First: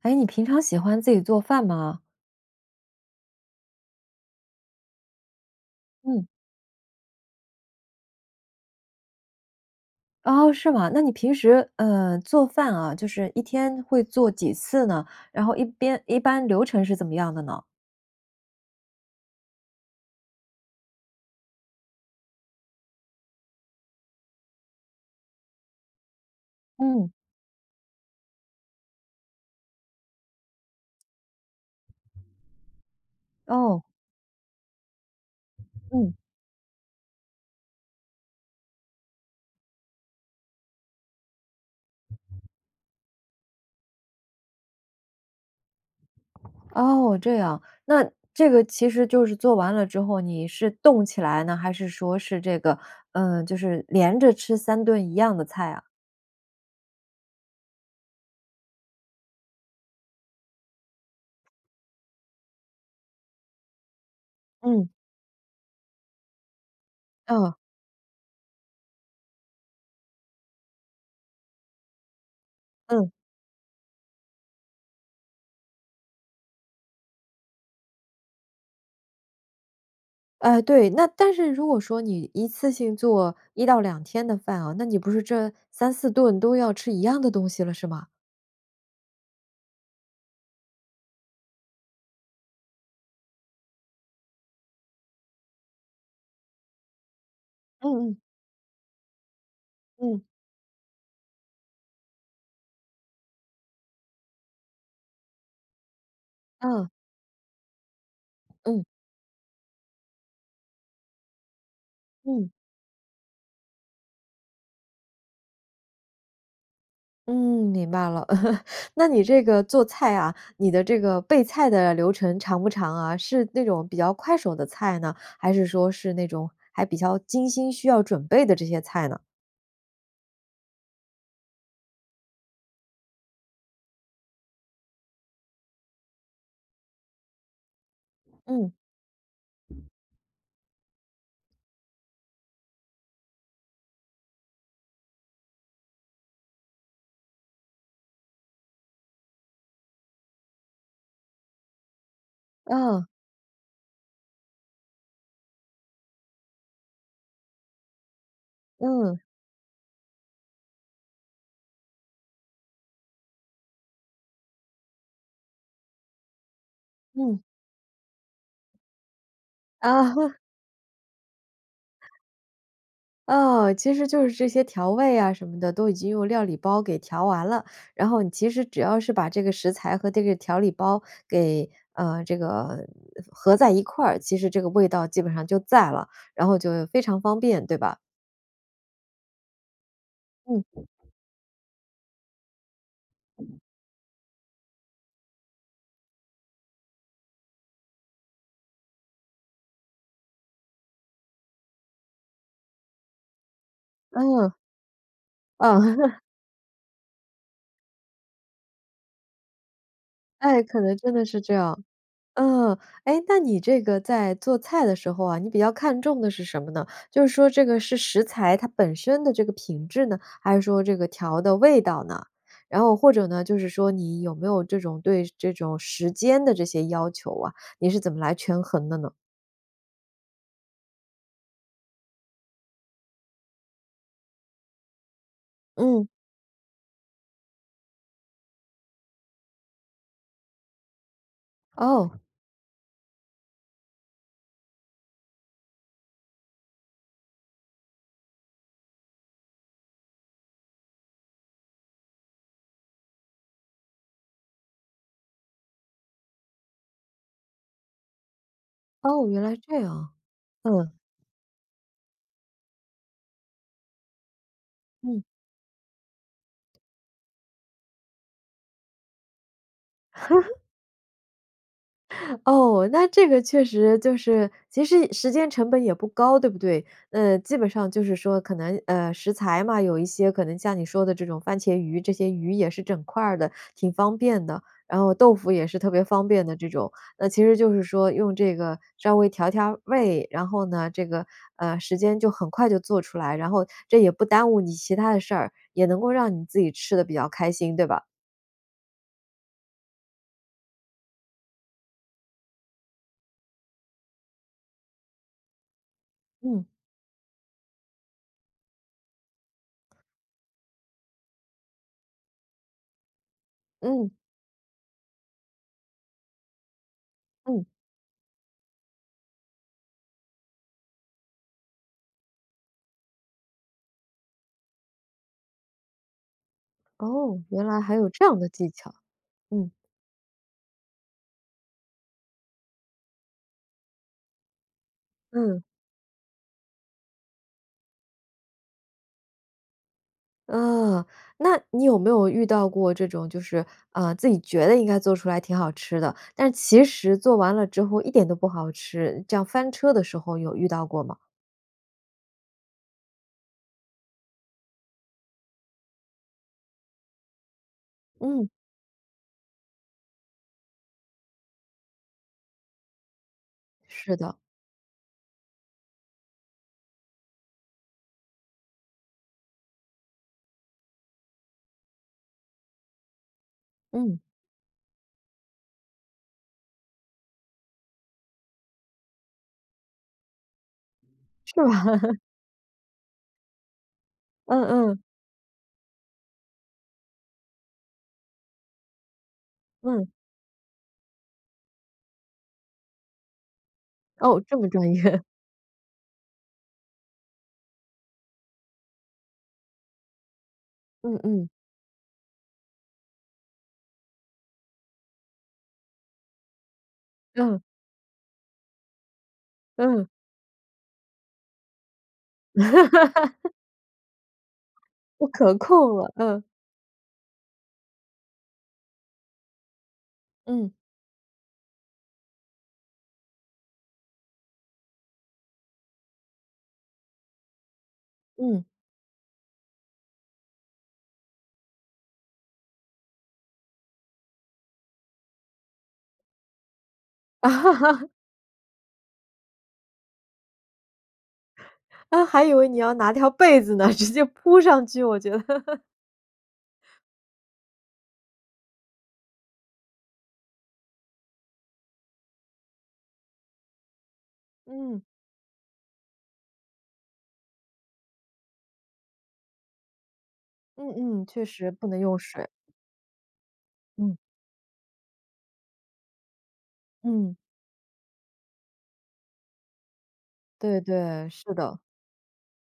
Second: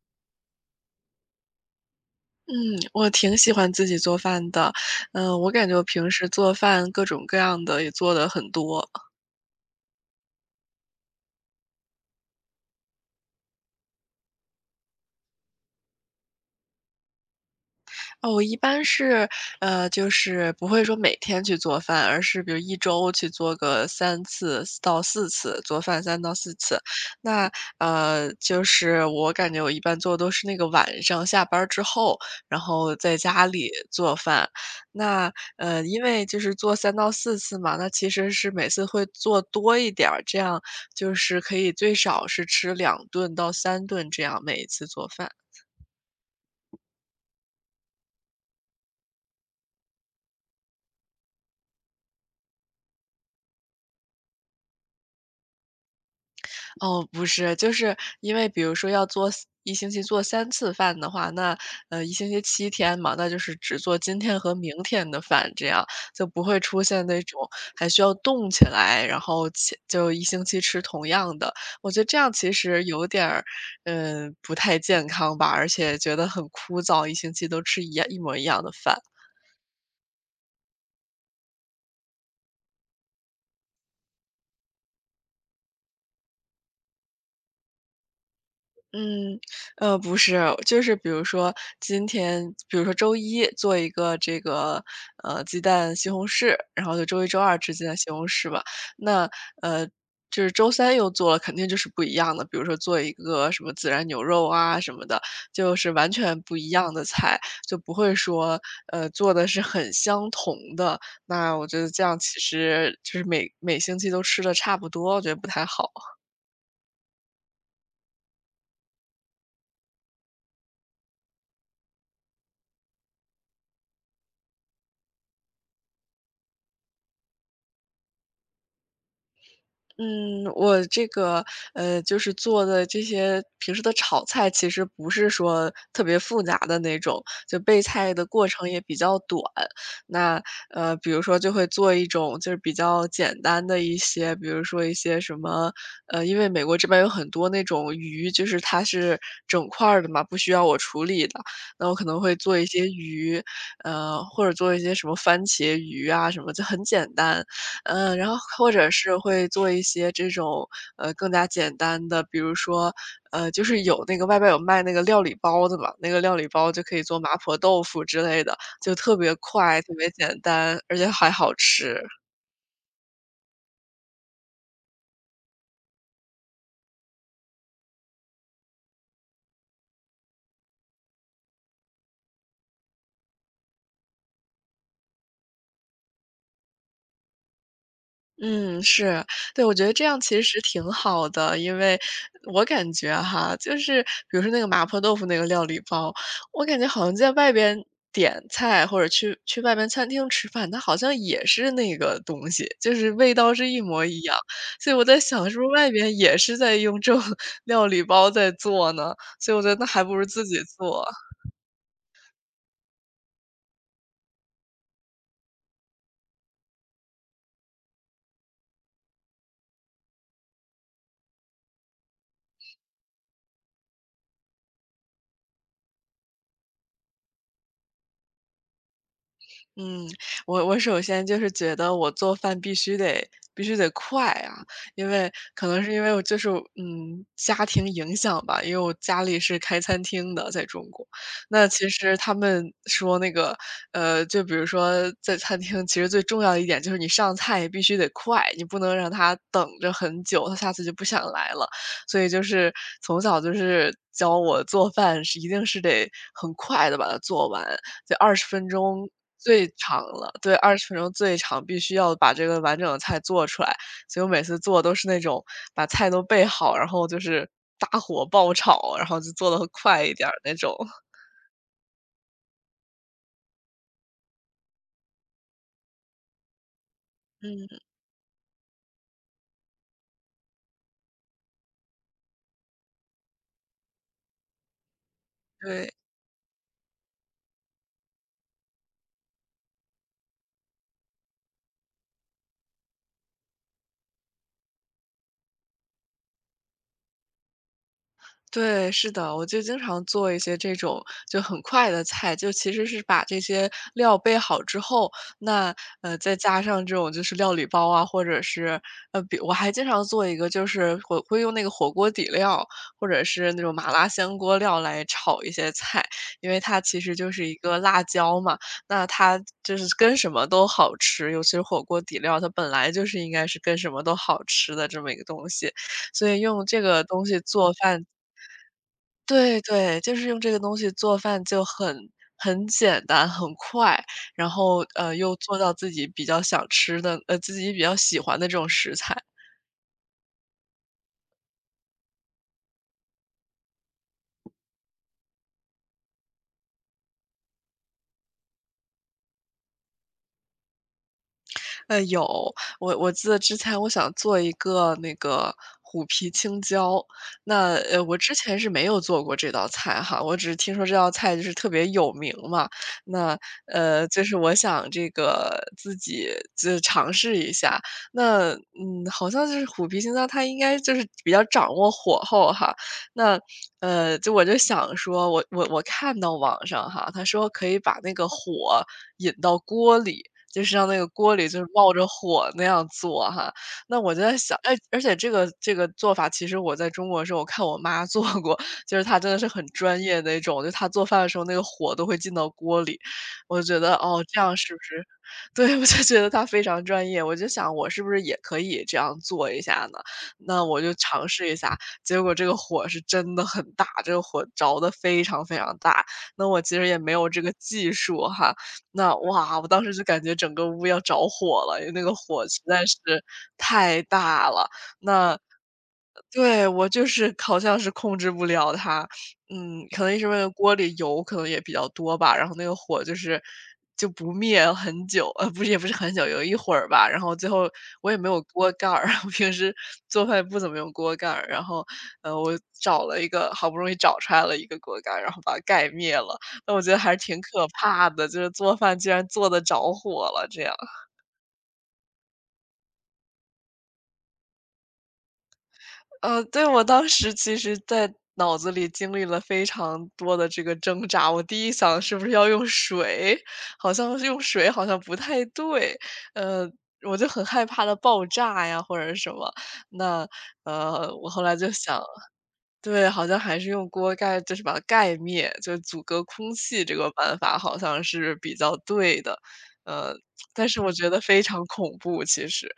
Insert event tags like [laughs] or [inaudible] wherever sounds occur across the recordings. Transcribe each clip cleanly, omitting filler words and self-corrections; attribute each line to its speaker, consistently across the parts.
Speaker 1: 哎，你平常喜欢自己做饭吗？
Speaker 2: 嗯，我挺喜欢自己做饭的。我感觉我平
Speaker 1: 嗯。
Speaker 2: 时做饭各种各样的也做的很多。
Speaker 1: 哦，是吗？那你平时，做饭啊，就是一天会做几次呢？然后一边一般流程是怎么样的呢？
Speaker 2: 哦，我一般是，就是不会说每天去做饭，而是比如一周去做个3次到4次，做饭三到四次。
Speaker 1: 嗯。
Speaker 2: 那，就是我感觉我一般做都是那个晚上下班儿之后，然后在家里
Speaker 1: 哦，
Speaker 2: 做饭。那，因
Speaker 1: 嗯。
Speaker 2: 为就是做三到四次嘛，那其实是每次会做多一点儿，这样就是可以最少是吃2顿到3顿这样，每一次做饭。
Speaker 1: 哦，这样。那这个其实就是做完了之后，你是冻起来呢，还是说是这个，就是连着吃3顿一样的菜啊？
Speaker 2: 哦，不是，就是因为比如说要做 一星期做3次饭的话，那，一星期7天嘛，那就是只做今天和明
Speaker 1: 嗯。
Speaker 2: 天的饭，这样就不会出现那种
Speaker 1: 嗯，
Speaker 2: 还需要动起来，然后起就一星期吃同样的。我觉得这样其实有
Speaker 1: 嗯。
Speaker 2: 点儿，不太健康吧，而且觉得很枯燥，一星期都吃一样一模一样的饭。
Speaker 1: 对，那但是如果说你一次性做1到2天的饭啊，那你不是这3、4顿都要吃一样的东西了是吗？
Speaker 2: 嗯，不是，就是比如说今天，比如说周一做一个这个鸡蛋西红柿，然后就周一周二吃鸡蛋西
Speaker 1: 嗯
Speaker 2: 红柿吧。那呃，
Speaker 1: 嗯，
Speaker 2: 就是周三又做了，肯定就是不一样的。比如说做一个什么孜然牛肉啊什么的，就是完全不一
Speaker 1: 嗯。
Speaker 2: 样的菜，就不会说
Speaker 1: 嗯，嗯，
Speaker 2: 做的是很相同的。那我觉得这样其
Speaker 1: 嗯，
Speaker 2: 实就是每星期都吃的差不多，我觉得不太好。
Speaker 1: 嗯，明白了。[laughs] 那你这个做菜啊，你的这个备菜的流程长不长啊？是那种比较快手的菜呢，还是说是那种还比较精心需要准备的这些菜呢？
Speaker 2: 嗯，我这个就是做的这些平时的炒菜，其实不是说特别复杂的那种，就备菜的过程
Speaker 1: 嗯，
Speaker 2: 也比较短。那比如说就会做一种就是比较简单的一些，比如说一些什么因为美国这边有很多那种鱼，就是它是整块儿的嘛，不需要我处理的。那我可能会做一些
Speaker 1: 嗯，
Speaker 2: 鱼，或者做一些什么番茄鱼啊什么，就很简单。然后或者是
Speaker 1: 嗯，
Speaker 2: 会做一些这种，更加简单的，比如说，就是有那个外边有卖那个料理包的嘛，那个料理包就可以做麻
Speaker 1: 嗯，
Speaker 2: 婆豆腐之类的，就特别快，特别
Speaker 1: 啊。[laughs]
Speaker 2: 简单，而且还好吃。
Speaker 1: 哦，其实就是这些调味啊什么的，都已经用料理包给调完了。然后你其实只要是把这个食材和这个调理包给，这个合在一块儿，其实这个味道基本上就在了，然后就非常方便，对吧？
Speaker 2: 嗯，是，对，我觉得这样其实
Speaker 1: 嗯，
Speaker 2: 挺好的，因为我感觉哈，就是比如说那个麻婆豆腐那个料理包，我感觉好像在外边点菜或者去外边餐厅吃饭，它好像也是那个东西，就是味道是一模一样。
Speaker 1: 嗯，
Speaker 2: 所以我在想，是不是
Speaker 1: 嗯，
Speaker 2: 外边
Speaker 1: [laughs]
Speaker 2: 也是在用这种 [laughs] 料理包在做呢？所以我觉得那还不如自己
Speaker 1: 哎，可能
Speaker 2: 做。
Speaker 1: 真的是这样。嗯，哎，那你这个在做菜的时候啊，你比较看重的是什么呢？就是说这个是食材它本身的这个品质呢，还是说这个调的味道呢？然后或者呢，就是说你有没有这种对这种时间的这些要求啊？你是怎么来权衡的呢？
Speaker 2: 嗯，我首先就是觉得我做饭必须得快啊，因为可能是因
Speaker 1: 嗯。
Speaker 2: 为我就是家庭影响吧，因为我家里是开餐厅的，在中国，那其实
Speaker 1: 哦，
Speaker 2: 他们说那个就比如说在餐厅，其实最重要的一点就是你上菜必须得快，你不能让他等着很久，他下次就不想来了。所以就是从小就是教我做饭是一定是得很快的把它做完，就二十分钟
Speaker 1: 哦，原来
Speaker 2: 最
Speaker 1: 这
Speaker 2: 长
Speaker 1: 样，
Speaker 2: 了，对二十
Speaker 1: 嗯
Speaker 2: 分钟最长，必须要把这个完整的菜做出来。所以我每次做都是那
Speaker 1: 嗯。
Speaker 2: 种把菜都备好，然后就是大火爆炒，然后就做的快一点儿那种。
Speaker 1: 哦，那这个确实就是，其实时间成本也不高，对不对？
Speaker 2: 嗯，
Speaker 1: 基本
Speaker 2: [laughs]
Speaker 1: 上就是说，可能食材嘛，有一些可能像你说的这种番茄鱼，这些鱼也是整块儿的，挺方便的。然后豆腐也是
Speaker 2: 对。
Speaker 1: 特别方便的这种，那其实就是说用这个稍微调调味，然后呢，这个时间就很快就做出来，然后这也不耽误你其他的事儿，也能够让你自己吃的比较开心，对吧？
Speaker 2: 对，是的，我就经常做一些这种就很快的菜，就其实是把这些料备好之后，那再加
Speaker 1: 嗯
Speaker 2: 上这种就是料理包啊，或者是比我还经常做一个，就是我会用那个火锅底料或者是那种麻辣
Speaker 1: 嗯
Speaker 2: 香锅料来炒一些菜，因为它其实就是一
Speaker 1: 嗯，
Speaker 2: 个辣椒嘛，那它就是跟什么都好吃，尤其是火锅底料，它本来就是应该是跟什么都好吃的这么一个东西，所以用这个东西
Speaker 1: 哦，原
Speaker 2: 做
Speaker 1: 来还
Speaker 2: 饭
Speaker 1: 有这样的技巧，
Speaker 2: 对
Speaker 1: 嗯。
Speaker 2: 对，就是用这个东西做饭就很很简单、很快，然后，又做
Speaker 1: 嗯，
Speaker 2: 到自己比较想吃的自己比较喜欢的这种食材。
Speaker 1: 啊，那你有没有遇到过这种就是，自己觉得应该做出来挺好吃的，但是其实做完了之后一点都不好吃，这样翻车的时候有遇到过吗？
Speaker 2: 有，我记得之前我想做一个那个虎皮青椒，那我之
Speaker 1: 嗯，
Speaker 2: 前是没有做过这道菜哈，我只是听说这道菜就是特别有名嘛，那
Speaker 1: 是
Speaker 2: 就
Speaker 1: 的，
Speaker 2: 是我想这个自己就尝试一下，那好像就是虎皮青椒，它应该就是比较掌握火候哈，那
Speaker 1: 嗯，
Speaker 2: 就我就想说，我看到网上哈，他说可以把那个火引到锅里。就是让那个锅里
Speaker 1: 是
Speaker 2: 就是冒
Speaker 1: 吧？
Speaker 2: 着
Speaker 1: [laughs]
Speaker 2: 火那样做哈。那我就在想，
Speaker 1: 嗯
Speaker 2: 哎，而
Speaker 1: 嗯
Speaker 2: 且这个做法，其实我在中国的时候，我看我妈 [laughs] 做过，就是她真的是很专
Speaker 1: 嗯，
Speaker 2: 业那种，就她做饭的时候，那个火都会进到锅里。我就觉得，哦，这
Speaker 1: 哦，
Speaker 2: 样
Speaker 1: 这么
Speaker 2: 是不
Speaker 1: 专业，
Speaker 2: 是
Speaker 1: [laughs]
Speaker 2: [laughs] 对，我就觉得她非常专业，我就想我是不是也可以这样做一下呢？那我就
Speaker 1: 嗯
Speaker 2: 尝
Speaker 1: 嗯
Speaker 2: 试一下，结果这个火是真的很大，这个火着的非常非常大。那我其实也没有这个
Speaker 1: 嗯
Speaker 2: 技术哈，那哇，我当时就
Speaker 1: 嗯，
Speaker 2: 感觉整个屋要着火了，因为那个火实在是太大了。
Speaker 1: 不
Speaker 2: 那
Speaker 1: 可控了，嗯
Speaker 2: 对，我就是好像是控制不了它，可能是因为
Speaker 1: 嗯
Speaker 2: 锅里油可能也比较多吧，然后那个火就是就不灭很久，不是也不是很久，有一会儿吧，然后最后我也没有
Speaker 1: 嗯，
Speaker 2: 锅盖儿，[laughs] 我平时做饭不怎么用锅盖儿，然后，我找了一个，好不容易找出来了一个锅盖儿，然后把它盖灭了，那我觉得还是挺可
Speaker 1: [laughs]
Speaker 2: 怕的，就是做饭居然做的着火了这样。
Speaker 1: 啊，还以为你要拿条被子呢，直接铺上去，我觉得，[laughs]
Speaker 2: 对，我当时其实在脑子里经历了非常多的这个挣扎。我第一想是不是要用水，好像是用水好像
Speaker 1: 嗯
Speaker 2: 不太对，呃，我就很害怕它爆炸呀或者是什么。那，
Speaker 1: 嗯嗯，
Speaker 2: 我后
Speaker 1: 确
Speaker 2: 来
Speaker 1: 实
Speaker 2: 就
Speaker 1: 不能
Speaker 2: 想，
Speaker 1: 用水，
Speaker 2: 对，好像还是用锅
Speaker 1: 嗯
Speaker 2: 盖，就是把它盖灭，就阻隔空气这个
Speaker 1: 嗯，
Speaker 2: 办法好像是比较对的。呃，但
Speaker 1: 对
Speaker 2: 是我觉得
Speaker 1: 对，
Speaker 2: 非
Speaker 1: 是
Speaker 2: 常
Speaker 1: 的。
Speaker 2: 恐怖，其实。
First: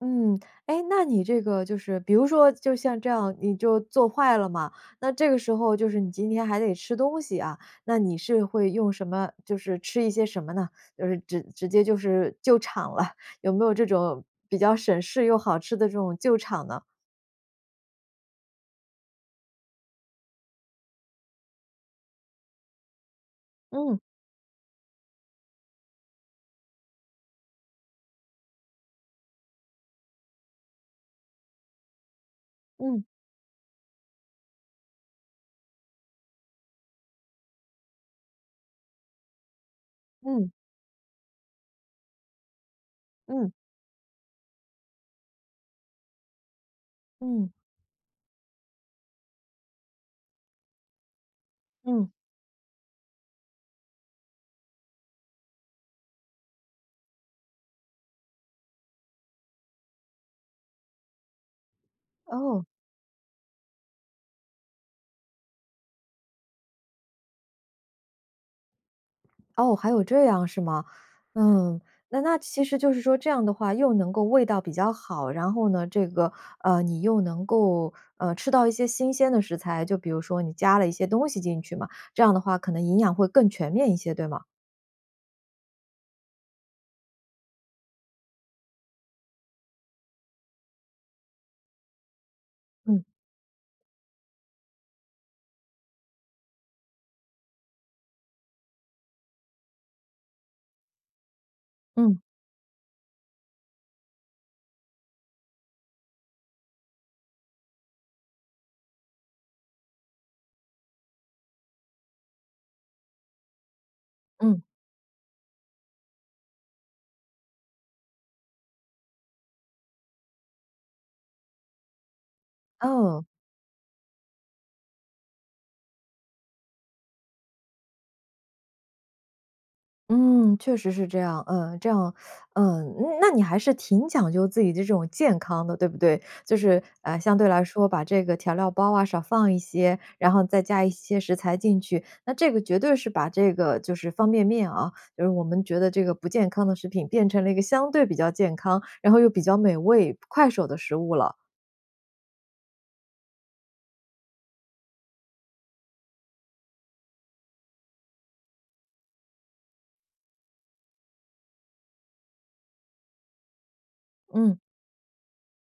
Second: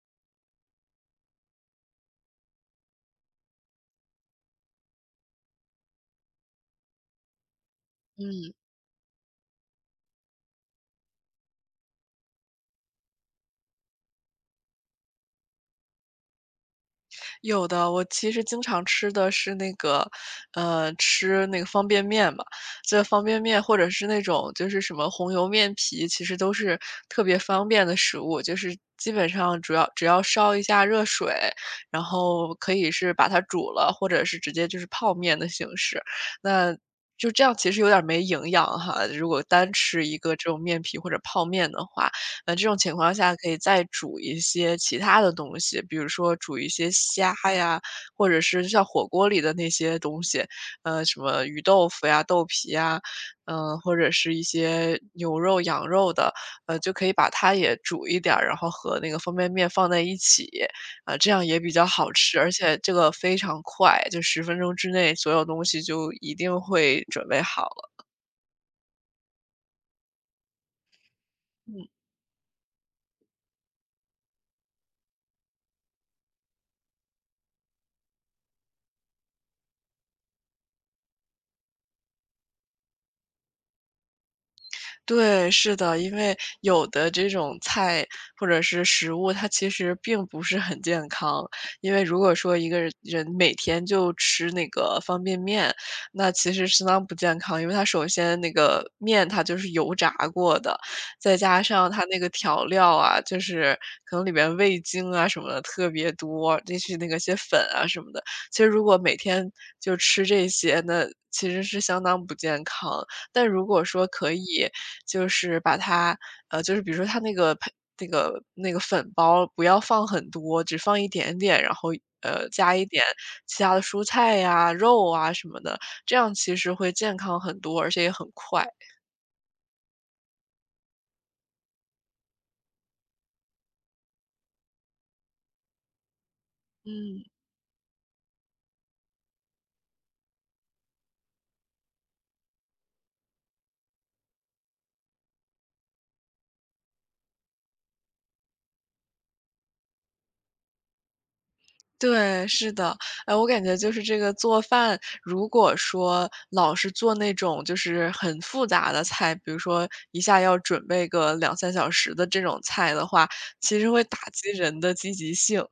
Speaker 1: 嗯，哎，那你这个就是比如说就像这样，你就做坏了嘛，那这个时候就是你今天还得吃东西啊，那你是
Speaker 2: 嗯。
Speaker 1: 会用什么就是吃一些什么呢？就是直接就是救场了，[laughs] 有没有这种比较省事又好吃的这种救场呢？
Speaker 2: 有的，我其实经常吃的是那个，吃那个方便面嘛，这方便面或者
Speaker 1: 嗯，
Speaker 2: 是那种就是什么红油面皮，其实都是特别方便的食物，就是基本上主要只要烧一下热水，然后可以
Speaker 1: 嗯，
Speaker 2: 是把它煮了，或者是直接就是泡面的形式，那就这样其实有点儿没营养哈，如果单吃一个这
Speaker 1: 嗯，
Speaker 2: 种面皮或者泡面的话。那这种情况下可
Speaker 1: 嗯，
Speaker 2: 以再煮一些其他的东西，比如说煮一些虾
Speaker 1: 嗯，
Speaker 2: 呀，或者是像火锅里的那些东西，什么鱼豆腐
Speaker 1: 嗯，
Speaker 2: 呀、豆皮呀，或者是一些牛肉、羊肉的，就可以把它也煮一点儿，然后和那个方便面放在一起，啊、这样也比较好吃，而
Speaker 1: 哦。
Speaker 2: 且这个非常快，就十分钟之内所有东西就一定会准备好了。
Speaker 1: 哦，还有这样是吗？嗯，
Speaker 2: 嗯，
Speaker 1: 那其实就是说这样的话，又能够味道比较好，然后呢，这个你又能够吃到一些新鲜的食材，就比如说你加了一些东西进去嘛，这样的话可能营养会更全面一些，对吗？
Speaker 2: 对，是的，因为有的这种菜或者是食物，它其实并不是很健康。因为如果说一个人
Speaker 1: 嗯
Speaker 2: 人每天就吃那个方便面，那其实相当不健康，因为它首先那个面它就是油炸过的，再加上它那
Speaker 1: 嗯
Speaker 2: 个调料啊，就是可能里面味精啊什么的特别多，就是那个些粉啊什么的。其实如果每天就吃这些，那其实是相当不健康。但如果说可
Speaker 1: 嗯，
Speaker 2: 以，就是把它就是比如说它那个配那个粉包不要放很多，只放一点点，然后，加一点
Speaker 1: 哦。
Speaker 2: 其他的蔬菜呀、肉啊什么的，这样其实会健康很多，而且也很快。
Speaker 1: 嗯，确实是这样，嗯，这样，嗯，那你还是挺讲究自己的这种健康的，对不对？就是，
Speaker 2: 嗯。
Speaker 1: 相对来说，把这个调料包啊少放一些，然后再加一些食材进去，那这个绝对是把这个就是方便面啊，就是我们觉得这个不健康的食品变成了一个相对比较健康，然后又比较美味、快手的食物了。
Speaker 2: 对，是的。哎，我感觉就是这个做饭，如果说老是做那种就是很复杂的菜，比如说一下要准备个两三小时的这种菜的话，其实会打击
Speaker 1: 嗯
Speaker 2: 人的积极性。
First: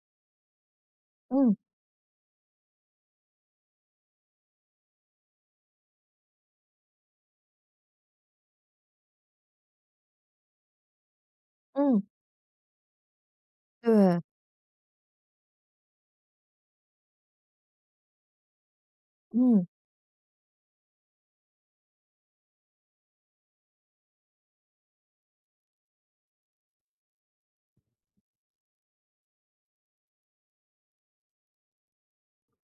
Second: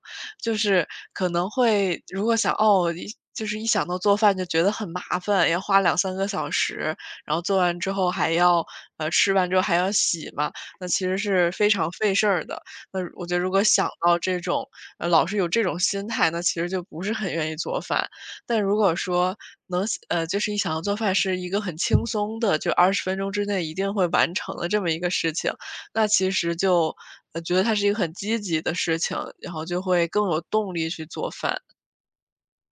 Speaker 2: 就是可能
Speaker 1: 嗯
Speaker 2: 会如果想哦，就是一想到做饭就觉得很麻烦，要花两三个小时，然后做完之后还要吃完之后还要洗嘛，那其实是非常
Speaker 1: 嗯，
Speaker 2: 费事儿的。那我觉得如果想到
Speaker 1: 对，
Speaker 2: 这种老是有这种心态，那其实就不是很愿意做饭。但如果说
Speaker 1: 嗯。
Speaker 2: 能就是一想到做饭是一个很轻松的，就20分钟之内一定会完成的这么一个事情，那其实就，觉得它是一个很积极的事情，然后就会更有动力去做饭。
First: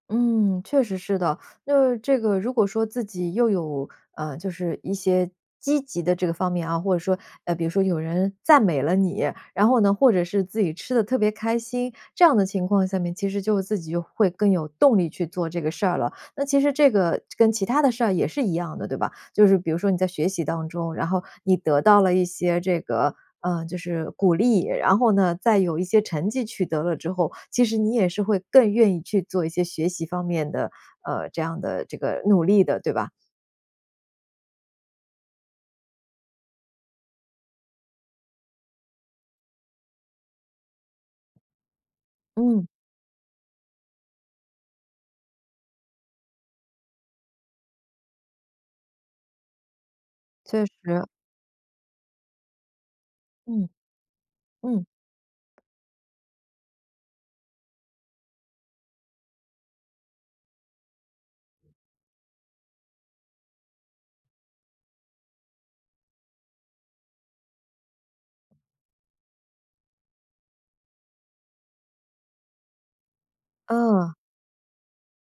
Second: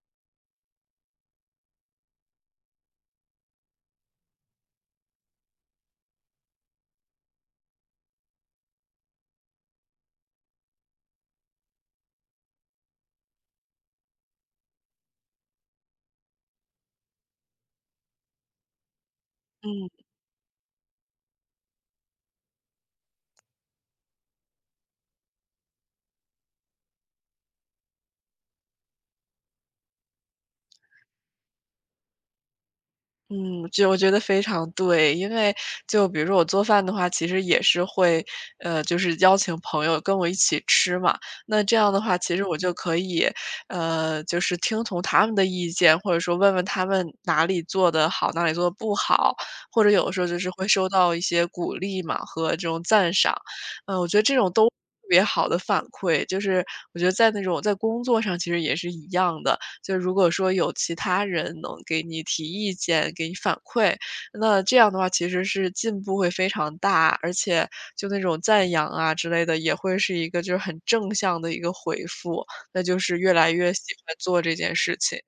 Speaker 1: 嗯，确实是的。那这个如果说自己又有，就是一些积极的这个方面啊，或者说，比如说有人赞美了你，然后呢，或者是自己吃的特别开心，这样的情况下面，其实就自己就会更有动力去做这个事儿了。那其实这个跟其他的事儿也是一样的，对吧？就是比如说你
Speaker 2: 嗯。
Speaker 1: 在学习当中，然后你得到了一些这个，就是鼓励，然后呢，再有一些成绩取得了之后，其实你也是会更愿意去做一些学习方面的，这样的这个努力的，对吧？
Speaker 2: 嗯，就我觉得非常对。因为就比如说我做饭的话，其实也是会，就是邀请朋友跟我一起吃嘛。那这样的话，其实我
Speaker 1: 嗯，
Speaker 2: 就可以，就是听从他们的意见，或者说问问他们哪里做的好，哪里做的不好，或者有的时候就是
Speaker 1: 确
Speaker 2: 会收
Speaker 1: 实，
Speaker 2: 到一些鼓励嘛和这种赞赏。
Speaker 1: 嗯，
Speaker 2: 嗯，我觉得这种都
Speaker 1: 嗯，
Speaker 2: 特别好的反馈，就是我觉得在那种在工作上其实也是一样的。就如果说有其他人能给你提意见、给你反馈，那这样的话其实是进步会非常大，而且就那种赞扬啊之类的，也会是一个就是很正向的一个回复，那就是越来越喜
Speaker 1: 嗯。
Speaker 2: 欢做这件事情。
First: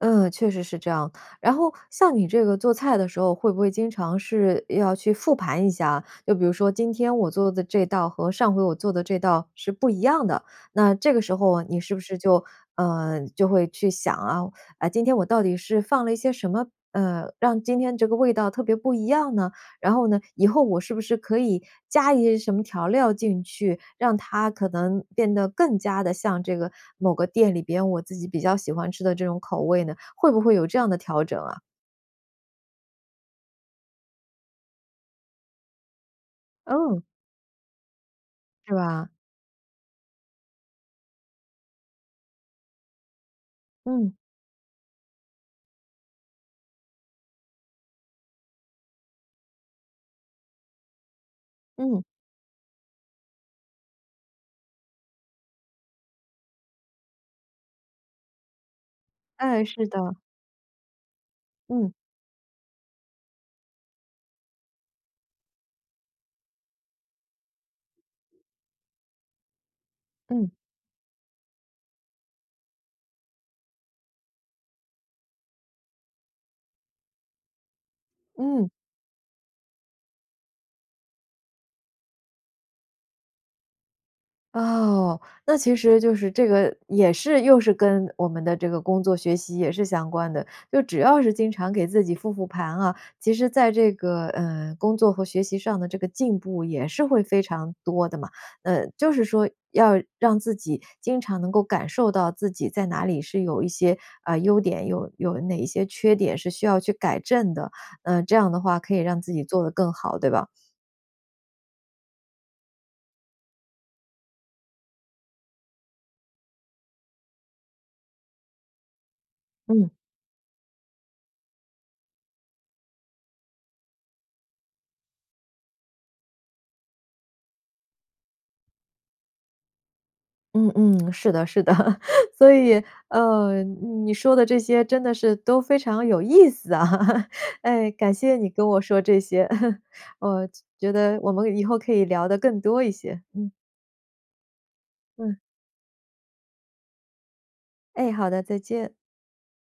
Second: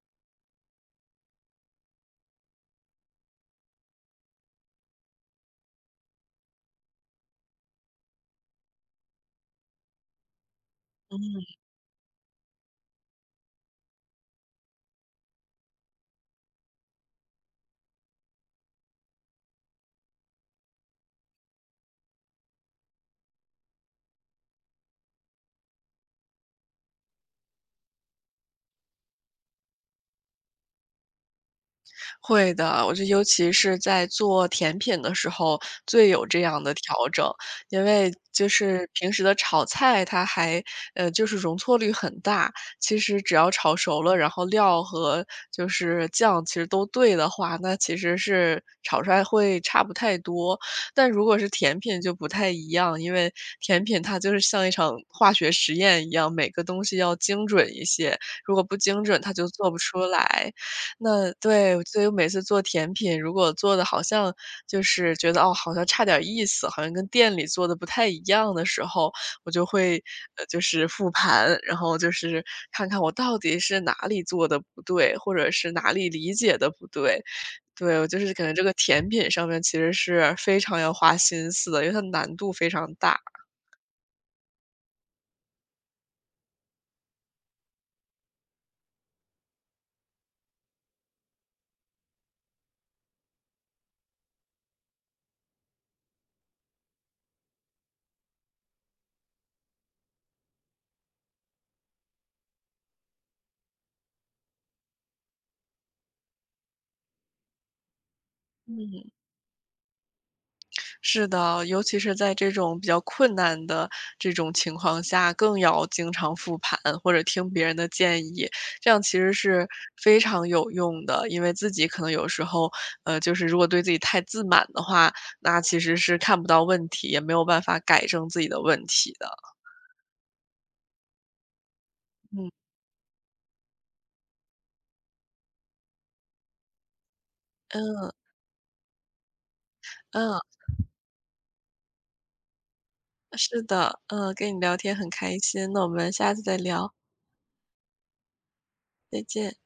Speaker 1: 嗯，确实是这样。然后像你这个做菜的时候，会不会经常是要去复盘一下？就比如说今天我做的这道和上回我做的这道是不一样的，那这个时候你是不是就就会去想啊，啊今天我到底是放了一些什么，让今天这个味道特别不一样呢？然后呢，以后我是不是可以加一些什么调料进去，让它可能变得更加的像这个某个店里边我自己比较喜欢吃的这种口味呢？会不会有这样的调整啊？
Speaker 2: 会的，我觉得尤其是在做甜品的时候，最有这样的
Speaker 1: 嗯，
Speaker 2: 调整。因为就
Speaker 1: 是
Speaker 2: 是
Speaker 1: 吧？
Speaker 2: 平时的炒菜，它还就是容错率很大。其实只要炒熟
Speaker 1: 嗯，
Speaker 2: 了，然后料和就是酱其实都对的话，那其实是炒出来会差不太多。但如果是甜品
Speaker 1: 嗯，
Speaker 2: 就不太一样，因为甜品它就是像一场化学实验一样，每个东西要精准一些，如果不精准它就
Speaker 1: 哎，
Speaker 2: 做不
Speaker 1: 是的，
Speaker 2: 出来。那对，
Speaker 1: 嗯，
Speaker 2: 所以我每次做甜品，如果做的好像就是觉得，哦，好像差点意思，好像跟店里做的不太一样的时候，我就会，
Speaker 1: 嗯，
Speaker 2: 就是复盘，然后就是看看我到底是哪里做的不对，或者是哪里理解的不对。对，我就是感觉这
Speaker 1: 嗯。
Speaker 2: 个甜品上面其实是非常要花心思的，因为它难度非常大。
Speaker 1: 哦，那其实就是这个也是又是跟我们的这个工作学习也是相关的，就只要是经常给自己复盘啊，其实在这个，工作和学习上的这个进步也是会非常多的嘛。就是说要让自己经常能够感受到自己在哪里是有一些啊，优点，有哪一些缺点是需要去改正的，这样的话可以让自己做得更好，对吧？
Speaker 2: 是的，尤其是在这种比较困难的这种情况下，更要经常复盘或者听别人的建议，这样其实是
Speaker 1: 嗯。
Speaker 2: 非常有用的。因为自己可能有时候，就是如果对自己太自满的话，那其实是看不到问题，也没有办法改正自己的问题的。
Speaker 1: 嗯嗯，是的是的。[laughs] 所
Speaker 2: 嗯
Speaker 1: 以，你说的这些真的是都非常有意思啊。[laughs] 哎，
Speaker 2: 嗯
Speaker 1: 感谢你跟我说这些，[laughs]
Speaker 2: 嗯，
Speaker 1: 我觉得我们以后可以聊得更多一些。嗯
Speaker 2: 是的，嗯，跟你聊天很
Speaker 1: 嗯，
Speaker 2: 开心，那我们下次再聊，
Speaker 1: 哎，好的，再见。
Speaker 2: 再见。